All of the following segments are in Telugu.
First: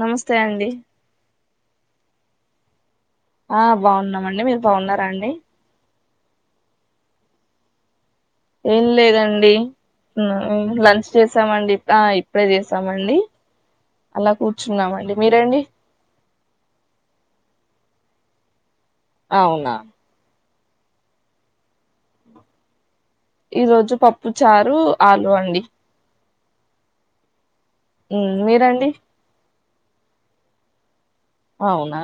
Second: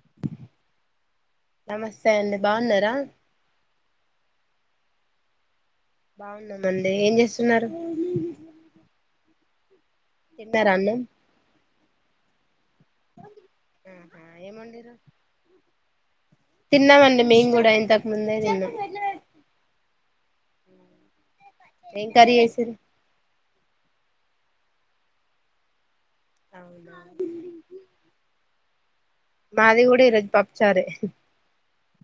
నమస్తే అండి నమస్తే అండి బాగున్నారా ఆ బాగున్నామండి మీరు బాగున్నారా అండి బాగున్నాంమండి ఏం చేసున్నారు ఏం లేదండి ఉమ్ తిన్నారా అన్నం లంచ్ చేసామండి ఆ ఇప్ ఇప్పుడే చేస్ సమండి ఆహా అలా ఏమండిరు కూర్చున్నామండి మీరండి తిన్నామండి మేము గుడా ఇంతకు ముందే తిన్నాం అవునా ఎం కర్రీ చేసిర్రు ఈ రోజు పప్పు చారు ఆలు అండి అవున ఉమ్ మీరండి మాది గూడ ఈ రోజు పప్పుచరే అవునా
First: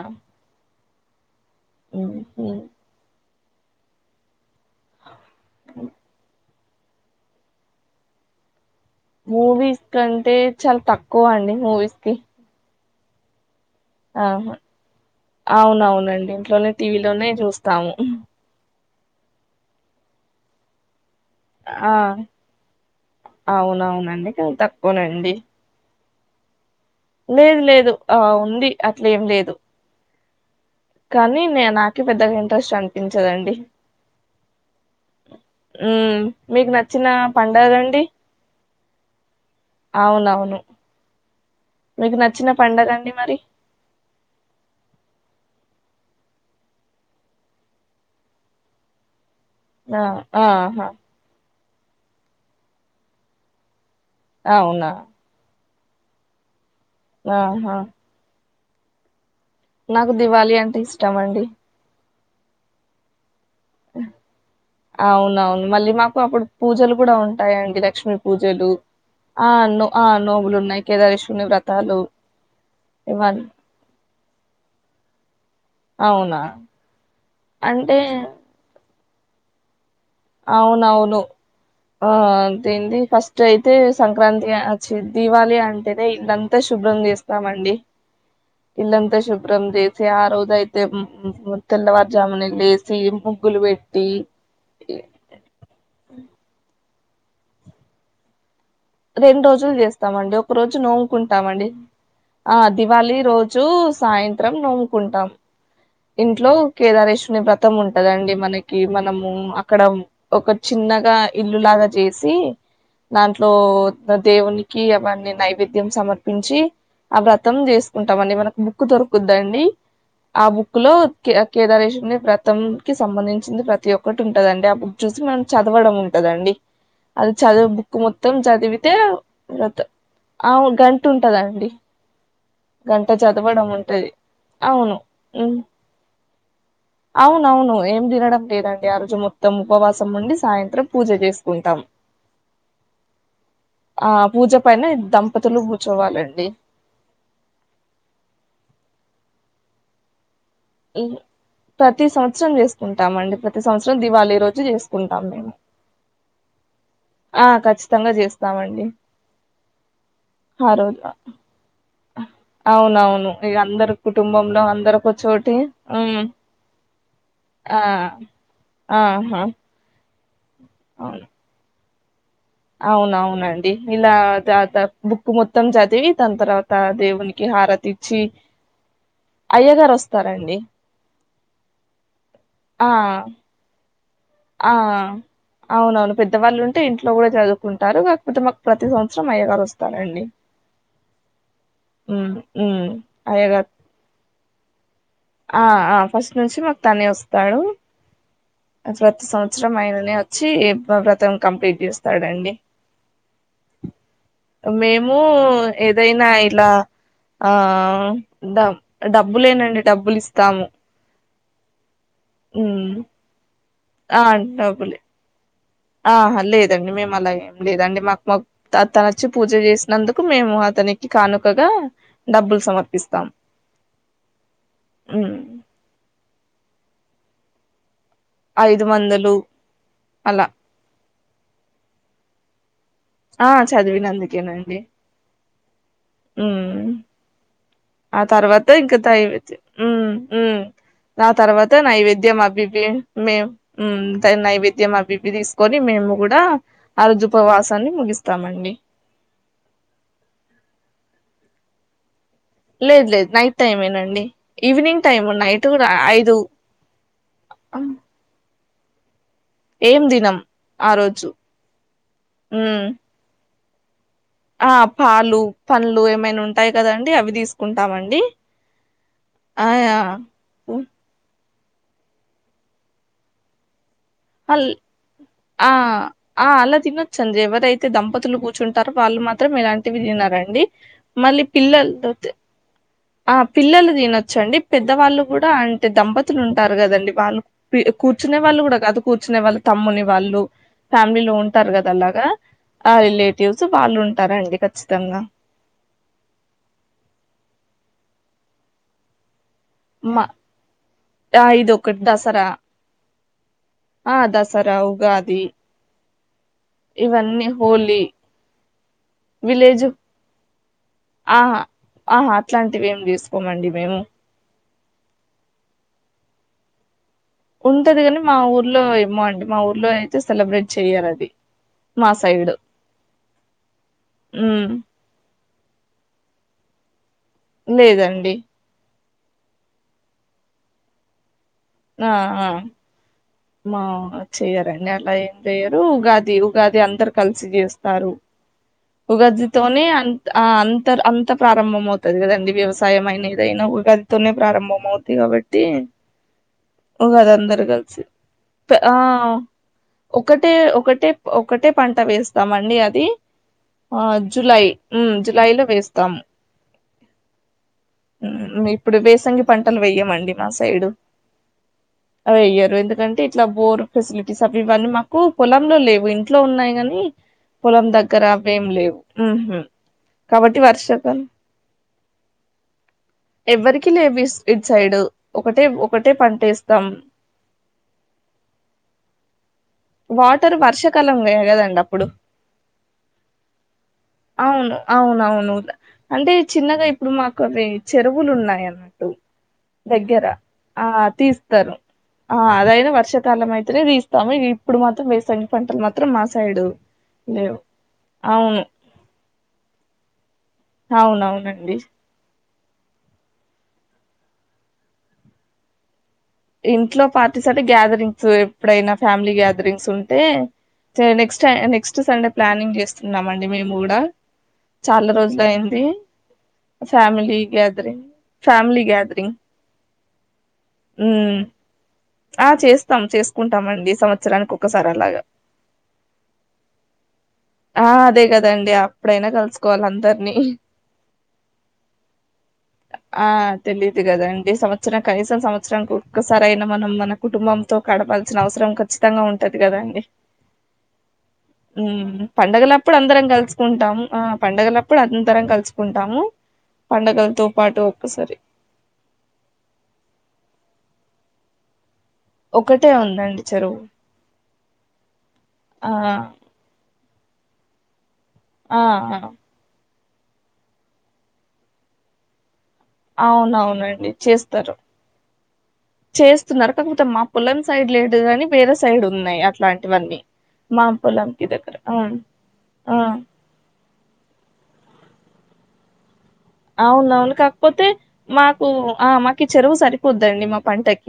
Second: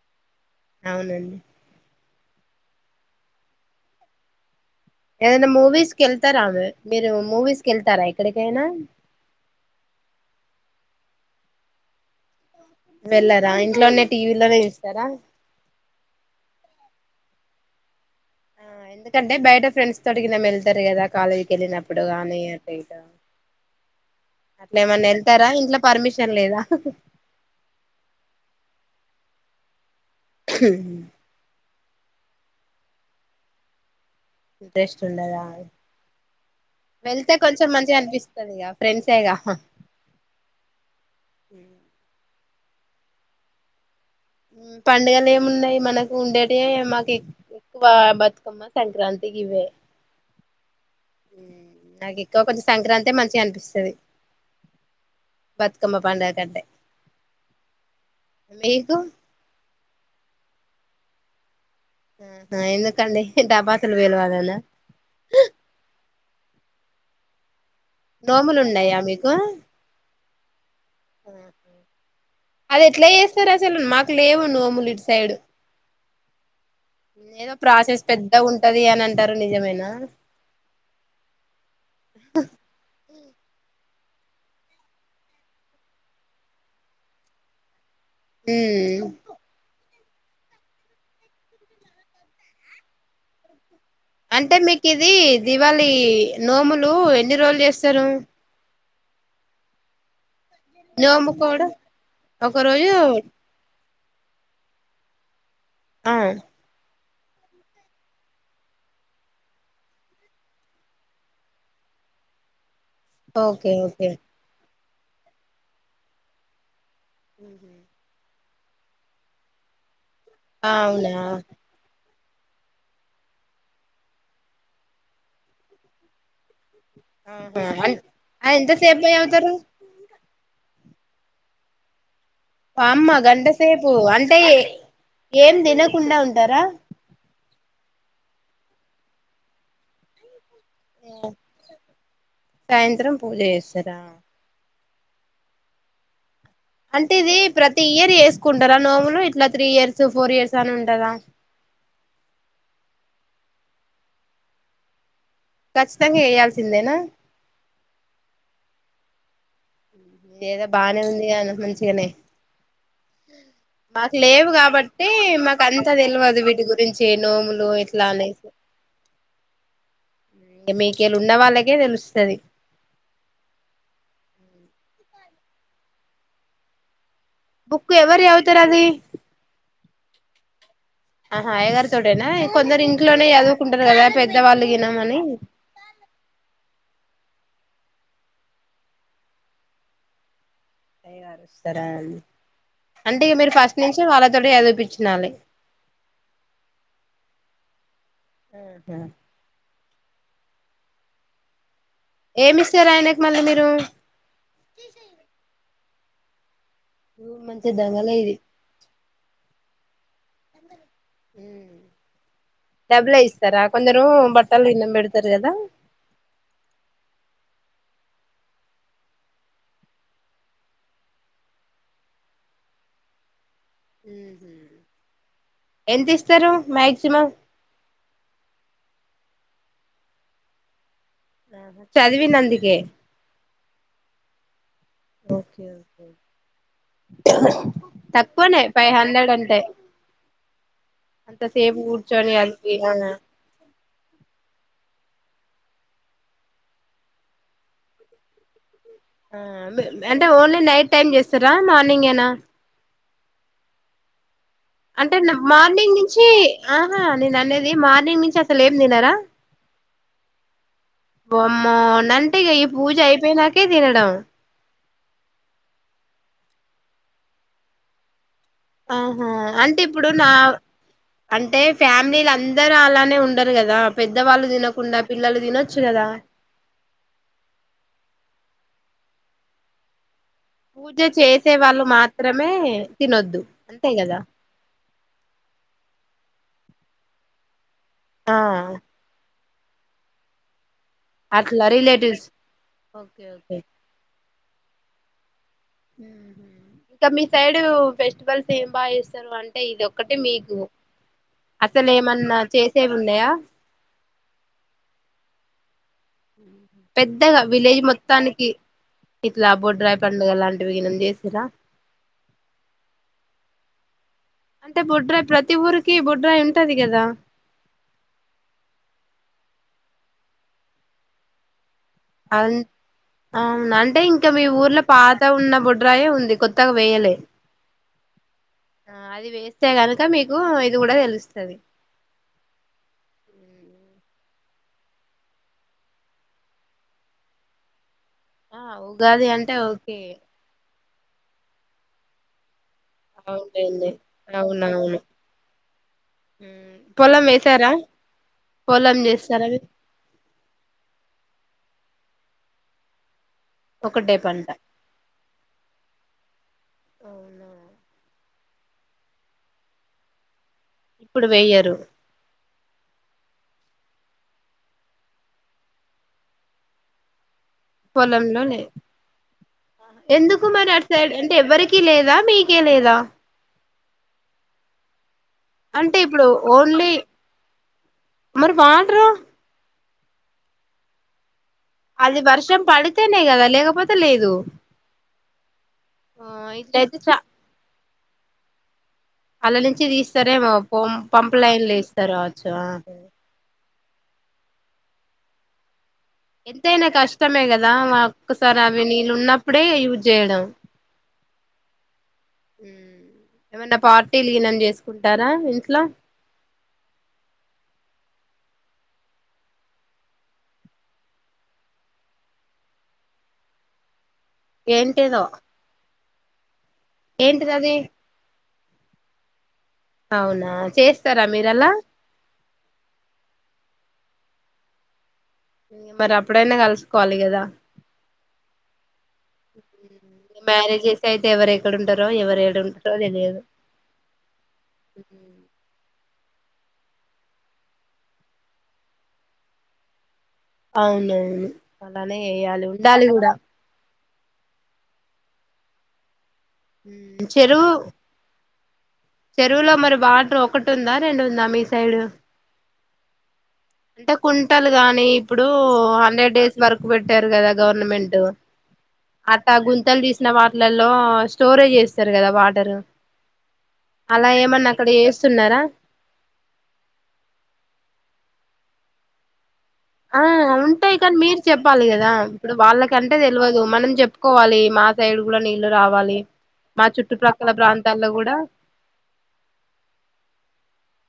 అవునండి ఉహు ఏదైన్నా మూవీస్ కెళ్తారామె మీరు మూవీస్కిళ్తారా ఎక్కడికైనా మూవీస్ కంటే చాలా తక్కువ అండి మూవీస్ కి వెళ్లరా ఆహా అవునవునం ఇంట్లోనే టీవీలోనే చూస్తాము ఆ ఎందుకంటే బయట ఫ్రెండ్స్ తోటిగీన్న వెళ్తారు కదా కాలేజీకి ఆ ఏళ్ళినప్పుడు కానీ అటా ఇటా అవునవునండి కానీ అట్లా ఏమన్నా తక్కువనండి వెళ్తారా ఇంట్లో పర్మిష్ తిన్ లేదా లేదు లేదు ఆ ఉంది అట్ల ఏం లేదు కనీ నేనాక్ పెద్దగా ఇంట్రెస్ట్ అనిపించదండి ఇంట్రెస్ట్ ఉండదా ఉమ్ మీకు నచ్చిన వెళ్తే కొంచం మంచిగా పండగండి అనిపిస్తది గా ఫ్రెండ్సేగా అవునవును మీకు నా నచ్చిన పండగ అండి మరి పండుగలు ఏమున్నాయి మనకు ఉండేటివే మాకు ఎక్కువ బతుకమ్మ సంక్రాంతి. గివే ఆ ఆహా నాకు ఎక్కువ సంక్రాంతి మంచిగా అనిపిస్తది. ఆవునా బతుకమ్మ పండగ కంటే. ఆహా. మీకు నాకు దివాళి అంటే ఇష్టమండి. ఆహా ఎందుకండీ. టపాసులు పెలవలానా అవునవును మళ్ళీ మాకు అప్పుడు పూజలు కూడా ఉంటాయండి. లక్ష్మీ నోములు పూజలు ఉన్నాయా మీకు ఆ నో నోములు ఉన్నాయి. కేదారేశ్వరుని వ్రతాలు అది ఎట్లా ఇవన్నీ చేస్తారు అసలు మాకు లేవు నోములు ఇటు సైడ్. అవునా ఏదో అంటే ప్రాసెస్ పెద్దగా ఉంటది అనింత. ఇంటారు నిజమేనా. అవునవును. ఆ అంతేంది ఫస్ట్ అయితే. సంక్రాంతి వచ్చి దీవాళి అంటేనే ఇల్లంతా శుభ్రం చేస్తామండి. ఉమ్ ఇల్లంతా శుభ్రం దే. ఆ రోజు అయితే తెల్లవారుజామున లేసి ముగ్గులు వెట్టి. అంటే మీకు. కిదిీ దీవాలి కి. నోములు ఎన్ని రోజులు చేస్తారు. రెండు రోజులు చేస్తామండి ఒక. ఒక రోజు నో్ముకుంటామండి నోముకోవడం ఒక ఆ రోజు దివాళి రోజు. సాయంత్రం నోముకుంటాం. ఆ ఇంట్లో కేదారేశ్వ వ్రతం ఉంటదండి మనకి మనము అక్కడ ఒక చిన్నగా ఇల్లులాగా చేసి. దాంట్లో ఓకే ఓకే దేవుని. క అవన్ని నైవేద్యం సమర్పించి. ఆ వ్రతం చేసుకుంటాం అండి మన. బుక్ దొరుకుద్దండి. క్ లో అవునా కేదారేష వ్రతం కి సంబంధించింది ప్రతి ఒక్కటి ఉంటదండి ఆ బుక్ చూసి మనం చదవడం ఉంటదండి. అది ఆహా చదువు బుక్ మొత్తం అ చదివితే ఎంతసేపు చదువుతారు వ్రతం. ఆ ఒ గంట ఉంటదండి వామ్మ గంట చదవడం గంటసేపూ ఉంటది అంటే అవును ఏం ఉమ్ తినకుండ ఉంటరా వును ఏం తినడం లేదండి ఆ రోజు మొత్తం ఉపవాసం ఉండి సాయంత్ మ్ పూజ చేసుకుంటాం సాయంత్రం పూజ చేస్తారా ఆ పూజ పైన దంపతులు కూర్చోవాలండి అంటె ఇది ప్రతి ఇయర్ చేస్కుంటరా నోములు ఇట్ల త్రీ ఇయర్స్, ఫోర్ ఇయర్ ఇ ప్రతి సౌస్త్రం చేస్కుం టామండి ప్రతిసౌస్రం దివాళీరోజు చేస్కుం మ్ ఖచ్చితంగా చేయాల్సిందేనా ఆ ఖచ్చితంగ చేస్తామండి ఎదో ఆ బానే రోజు ఉంది గా మంచి అవునవును ఇగ అందరు మాకు లేవు కుటుంబంలో కాబట్టి అందరొక చోటె మాకు అంతా హమ్ తెలవదు వీటి గురించి నోములు ఆ ఇట్లా ఆహా క మీకేలి ఉన్న వాళ్ళకే తెలుస్ తది అవున అవునండి ఇలా జతా బుక్ మొత్తం చదివి దాని తర్వాత దేవుని బుక్ ఎవరు జవుతరండి అయ్యగారు వస్తారండి ఆహా అయగారుతోటేనా కొందరు ఆ ఇంట్లోనే చదువుకుంటరు కదా పెద్దవాళ్ళు ఆ గినమని అవునవును పెద్దవాళ్ళు ఉంటె ఇంట్ ట్లో గుడా చదువుకుంటారు కాక్పోతే మాకు ప్రతి సౌస్రం అయ్యగారు ఒస్తారండి గారు స్తరా ఉమ్ అంటే ఇగ మీరు అయ్యగారు ఫస్ట్ నించి వాళ్ళతోటే చదిపించినారు ఆ ఆ ఫస్ట్ నుంచి మాక్ తనే ఒస్తాడు ప్రతి సౌస్రం అయన నే ఒచ్చి వ్రతం కంప్లీట్ చేస్ ఏమిస్తరు ఆయనకు మళ్ళ మీరూ మేము ఏదైనా ఇలా ఆ దగలే ఇది డబ్ డబ్బులేనండి డబ్బులు ఇస్తాము ఉమ్ డబ్లే ఇస్తరా కొందరూ ఆ బట్టలు గిన్నం డబ్బులే పెడ్తరు గదా ఆహా లేదండి మేమలాగేం లేదండి మాకు మోత్ త తనచ్చి పూజ చేసినందుకు మేము అతనికి కానుకగా డబ్బులు సమర్పిస్తాం ఉమ్ ఎంత ఇస్తరు మ్యాగ్ సిమం ఐదు వందలు అలా చదివినందికే ఆ చదివినందుకేనండి ఉ ఆ తక్కువనే తర్వాత ఫైవ్ ఇంకా థై హండ్రెడ్ అంటే ఉ ఆ తర్వాత అంతసేపు కూర్చొని నైవేద్యం అబిబి చదివి మే నైవేద్యం బిబ తీసుకొని మేము కూడా ఆ రజు ఉపవాసాన్ని ముగిస్తామండి అంటే ఓన్లీ నైట్ టైమ్ చేస్తారా మార్నింగ్ ఏనా లేదు లేదు నైట్ టైం ఏనండి అంటే మార్నింగ్ నుంచి ఆహా నేను అనేది మార్నింగ్ నుంచి అసలు ఏం తినరా ఏం తినం ఆ రోజు బొమ్మ నంటేగా ఈ ఉమ్ పూజ అయిపోయి నాక కి తినడం ఆ పాలు పండ్లు ఏమైనా ఉంటాయి కదండి అవి తీసుకుంటామండి ఆహా ఆ అంటే ఇప్పుడు నా అంటే ఫ్యామిలీలు అందరూ అలానే ఉండరు కదా పెద్దవాళ్ళు అల్ తినకుండా పిల్లలు ఆ తినొచ్చు కదా ఆ అలా తినొచ్చ అండి ఎవరైతే దంపతులు కూర్ కూర్చుంటారో వాళ్ళు మాత్రం ఇలాంటివి తినారండి పూజ చేసే వాళ్ళు మాత్రమే ఆ తినొద్దు అంతే పిల్లలు కదా తినొచ్చండి పెద్దవాళ్ళు కూడా అంటే దంపతులు ఉంటారు కదండి వాళ్ళు ఆ కూర్చునే వాళ్ళు కూడా కాదు కూర్చునే వాళ్ళు తమ్ముని వాళ్ళు ఫ్యామిలీ లో అట్లా ఉంటారు కదా రిలేటివ్స్ అలాగా ఆ ఓకే ఓకే రిలేటివ్స్ వాళ్ళు ఉంటారా అండి ఖచ్చితంగా ఇంకా మీ సైడ్ ఫెస్టివల్స్ ఏం బాగా చేస్తారు అంటే ఇది ఒక్కటి మా మీకు ఆ ఇది అసలు ఒకటి ఏమన్నా దసరా చేసేవి ఉన్నాయా ఆ దసరా ఉగాది పెద్దగా ఇవన్నీ విలేజ్ హోలీ మొత్తానికి ఇట్లా బో విలేజ్ డ్రాై పండుగ అలాంటివినం చేసనా ఆహా ఆహా అట్లాంటివి ఏం చేసుకోమండి మేము అంటే బుడ్రాయ్ ప్రతి ఊరికి బుడ్రాయి ఉంటది కదా ఉంటది కాని మా ఊర్లో ఏమో అండి మా ఊర్లో అయితే సెలబ్రేట్ చెయ్యరు అది మా అ సైడ్ అవును అంటే ఇంకా మీ ఉమ్ ఊర్లో పాత ఉన్న బుడ్రాయ ఉంది కొత్తగా వేయలే లేదండి ఆ అది వేస్తే గనుక మీకు ఇది కూడా తెలుస్తుంది ఆ ఆ మా చెయ్యరండి అట్లా ఏం చెయ్యరు ఉగాది ఉగాది అందరు కలిసి చేస్తారు ఆ ఉగాది అంటే ఉగాదితోనే ఓకే అంత అం అంత ప్రారంభం అవుతుంది కద వ్యవస్థ సాయంమైన ఏదైనా ఒక అవునులేండి గదితోనే ప్రారంభం అవునవును అవుత కాబట్టి మ్ పొలం ఒకది అందరు వేసారా కలిసి ప ఆ పొలం చేస్తారా మీరు ఒకటే ఒకటే ఒక్కటే పంట వేస్తాం అండి అది ఆ ఒకటే పంట జూలై జూలైలో వేస్తాము అవునా ఇప్పుడు వేసంగి పంటలు వేయ్యమండి మాసు సైడు ఇప్పుడు వెయ్యరు అవి వెయ్యరు ఎందుకంటే ఇట్లా బోర్ ఫెసిలిటీస్ అవి ఇవన్నీ మాకు పొలంలో లేవు ఇంట్లో ఉన్నాయి కాని పొలంలో లేదు ఎందుకు కాబట్టి మరి అటు సైడ్ వర్షాకాలం అంటే ఎవ్వరికీ లేదా మీకే లేదా కి లేవి స్ ఇటు సైడ్ ఒకటే అంటే ఒకటే ఇప్పుడు పంటేస్తాం ఓన్లీ మరి వాడరా వాటర్ వర్షాకాలంవే గదాండి డప్పుడు అది వర్షం పడితేనే కదా లేకపోతే లేదు అవును అవునవును ఆ అంటే చిన్నగా ఇట్లయితే ఇప్పుడు చ మాకు అవి చెరువులు ఉన్నాయి అన్నట్టు అల్ల నుంచి దగ్గర తీస్తారేమో ఆ పొం పంప్ లైన్లు తీస్తారు ఏస్తారు ఆ కావచ్చు అదైనా వర్షాకాలం అయి తనే తీస్తాము ఇగ ఇ ఇప్పుడు మాత్రం వేసంగి పంటలు మాం ఎంతైనా కష్టమే కదా వ అవును ఒక్కసారి అవి నీళ్ళు ఉన్నప్పుడే యూజ్ చేయడం అవునవునండి ఫార్టీలు ఈనం చేసుకుంటారా ఇంట్లో ఇంట్లో పార్టీస్ అంటే గ్యాదరింగ్స్ ఎప్పుడైనా ఫ్యామిలీ గ్యాదరింగ్స్ ఉంటే చే నెక్స్ట్ టై నెక్స్ట్ సండే ప్లానింగ్ చేస్తున్నాం అండి మేము కూడా చాలా ఏంటిదో రోజులు అయింది ఫ్యామిలీ ఏంటిది అది గ్యాదరి ఫ్యామిలీ గ్యాదరింగ్ అవునా చేస్తారా ఉమ్ మీర లా ఆ చేస్తాం చేసుకుంటామండి సంవత్సరానికి ఒకసారి అలాగా మరి అప్పుడైనా కలుసుకోవాలి కదా ఆ అదే కదండి అప్పుడైనా కలుసుకోవాలి అందరినీ మ్యారేజ్ చేసి అయితే ఎవరు ఎక్కడ ఉంటారో ఎవరు ఏడ ఉంటారో ఆ తెలియదు తెలీదు కదాండి సంవత్సరం కనీసం సంవత్సరంకు కు సరైనా మనం మన కుటుంబంతో కడపల్సిన అవసరం ఖచ్చితంగా ఉంటది కదండి అవునవును అలానే మ్మ్ చేయాలి పండగలప్పుడు ఉండాలి అందరం కూడా కలుసుకుంటాము ఆ పండగలప్పుడు అందరం కలుసుకుంటాము పండగలతో చెరువు పాటు ఒక్కసారి చెరువులో మరి వాటర్ ఒకటి ఉందా రెండు ఉందా మీ సైడ్ ఒకటే ఉందండి చెరువు అంటే కుంటల్ గాని ఇప్పుడు ఆ హండ్రెడ్ డేస్ వరకు పెట్ పెట్టారు కదా గవర్నమెంట్ ఆ ఆ! అ క గుంతల ది సు చిన్న వాటిలల్లో స్టోరేజ్ చేస్తారు. కదా వాటర్ అవునవునండి. అలా ఏమన్నా చేస్తారు అక్కడ చేస్తున్నారా చేస్తున్నారు. కాకపోతే మా పొలం సైడ్ లేదు కాని వేరే సైడ్ ఉన్నాయి. అ ఆ ఉంటాయి. కానీ మీరు దగ్గర చెప్పాలి. ఆ కదా ఇప్పుడు ఆ వాళ్ళకంటే తెలియదు మనం చెప్పుకోవాలి మా సైడ్ కూడా నీళ్లు రావ్ వాళి అవునవును కాకపోతే మాకు ఆ మాకు ఈ చెరువు సరిపోద్దండి. మా పంటకి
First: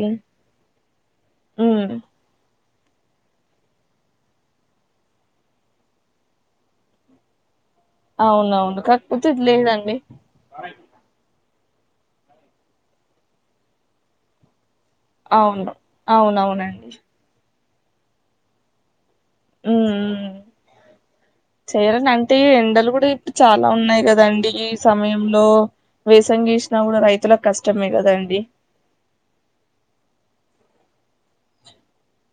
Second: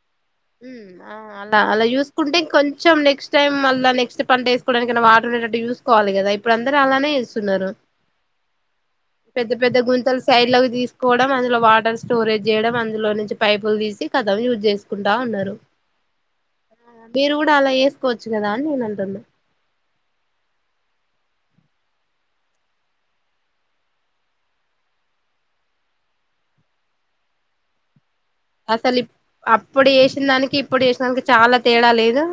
ఉ ఆ అలా అలా ఉమ్ చూసుకుంటే కొంచం కొంచెం నెక్స్ట్ టైం మళ్ల నెక్స్ట్ పంట వేసుకోవడానికై వాటర్నేటటు చూసుకోవాలి కదా ఇప్పుడు అందరు అలానే చేస్తున్నారు. అవునవును కాకపోతే ఇది పెద్ద పెద్ద లేదండి గుంతలు సైడ్ లోకి తీసుకోవడం అందులో వాటర్ స్టోరేజ్ చేయడం అందులో నుంచి పైపులు తీసి కథం యూజ్ చేస్త అవును అవునవునండి. మీరు అలా చేసుకోవచ్చు కదా అని నేను అంటున్నా ఉ ఉమ్ చేయాలంటే ఎండలు కూడా ఇప్పుడు చాలా ఉన్నాయి. కదండి ఈ సమయంలో వేసంగీ వేసిన కూడా రైతులకు కష్టమే కదండి. అసలు ఇప్పు అప్పుడు చేసిన దానికి ఇప్పుడు చేేసినానికి చాలా తేడా లేదు.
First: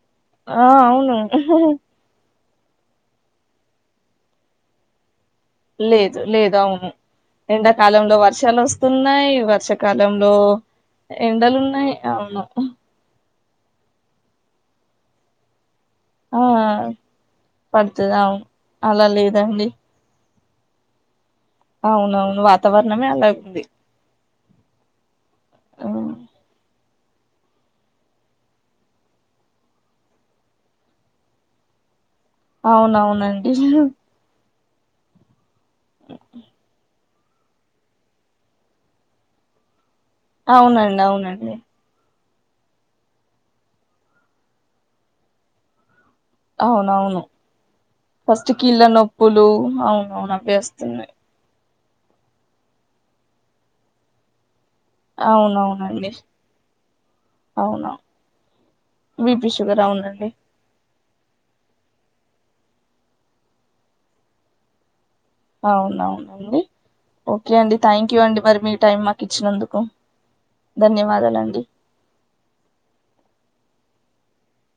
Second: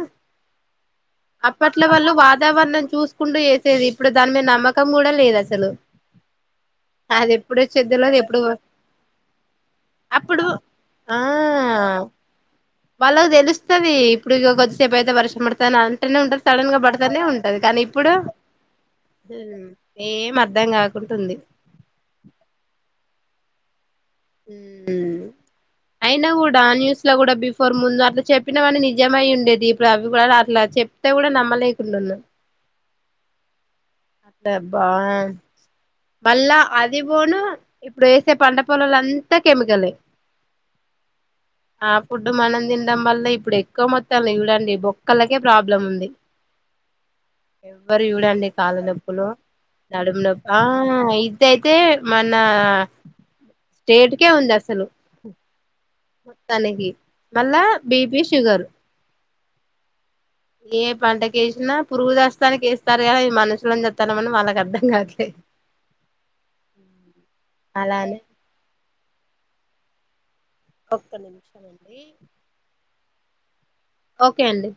ఆ అవును వాతవరణం చూసుకుంటూ చేసేది ఇప్పుడు దాని మీద నమ్మంకం కూడా లేదు. అసల్ లేదు లేదు అవును ఎండాకాలంలో వచ్చేద్దులోది ఎప్పుడు వర్షాలు వస్తున్నాయి. వర్షాకాలంలో అప్పుడు ఆ ఎండలు ఉన్నాయి. అవును వాళ్ళకి తెలుస్తది. ఇప్పుడు ఇక కొద్దిసేపు అయితే వర్షం పడతాది నే ఉంట ఆ సడన్ గా పడతానే ఉంటది. కానీ ఇప్పుడు పడుతది అవును అలా లేదండి ఏమ్ అర్థం అర్ధం కాకుంటుంది. అవునవును వాతావరణమే అలాగా ఉంది. ఉ అయినా కూడా న్యూస్ లో కూడా బిఫోర్ ముందు అట్లా చెప్పిన వాడి నిజమయ్ ఉండేది. ఇప్పుడు అవి కూడా అట్లా చెప్తే కూడా నమ్మలేకుండా అవునవునండి. దెబ్బా మళ్ళా అది పోను ఇప్పుడు వేసే పంట పొలాల అంతా కెమికలే అవునండి. అవునండి. ఆ ఫుడ్ మనం తినడం వల్ల ఇప్పుడు ఎక్కువ మొత్తం చూడండి. బొక్కలకే ప్రాబ్లం ఉంది. అవునవును. ఎవ్వరు చూడండి ఫస్ట్ కాళ్ళ కీళ్ళ నొప్పులు నడుము అవునవున నొప్పి ఆ ఐతే అయితే మన స్టేట్కే ఉందా అసలు అవునవునండి మొత్తానికి మళ్ళా బీపి షుగర్ బిపి షుగర్ అవునండి ఏ పంటకేసినా పురుగుచస్తానికి వేస్తారు కదా ఈ మనుషులని చూస్తామని వాళ్ళకి అర్థం కాదు అవునవునండి ఒకే అండి థ్యాంక్ అలానే యూ అండి మరి మీ టైమ్ మాకి ఇచ్చినందుకు ఒక్క ధన్యవాదాలండి నిమిషం అండి ఒకే అండి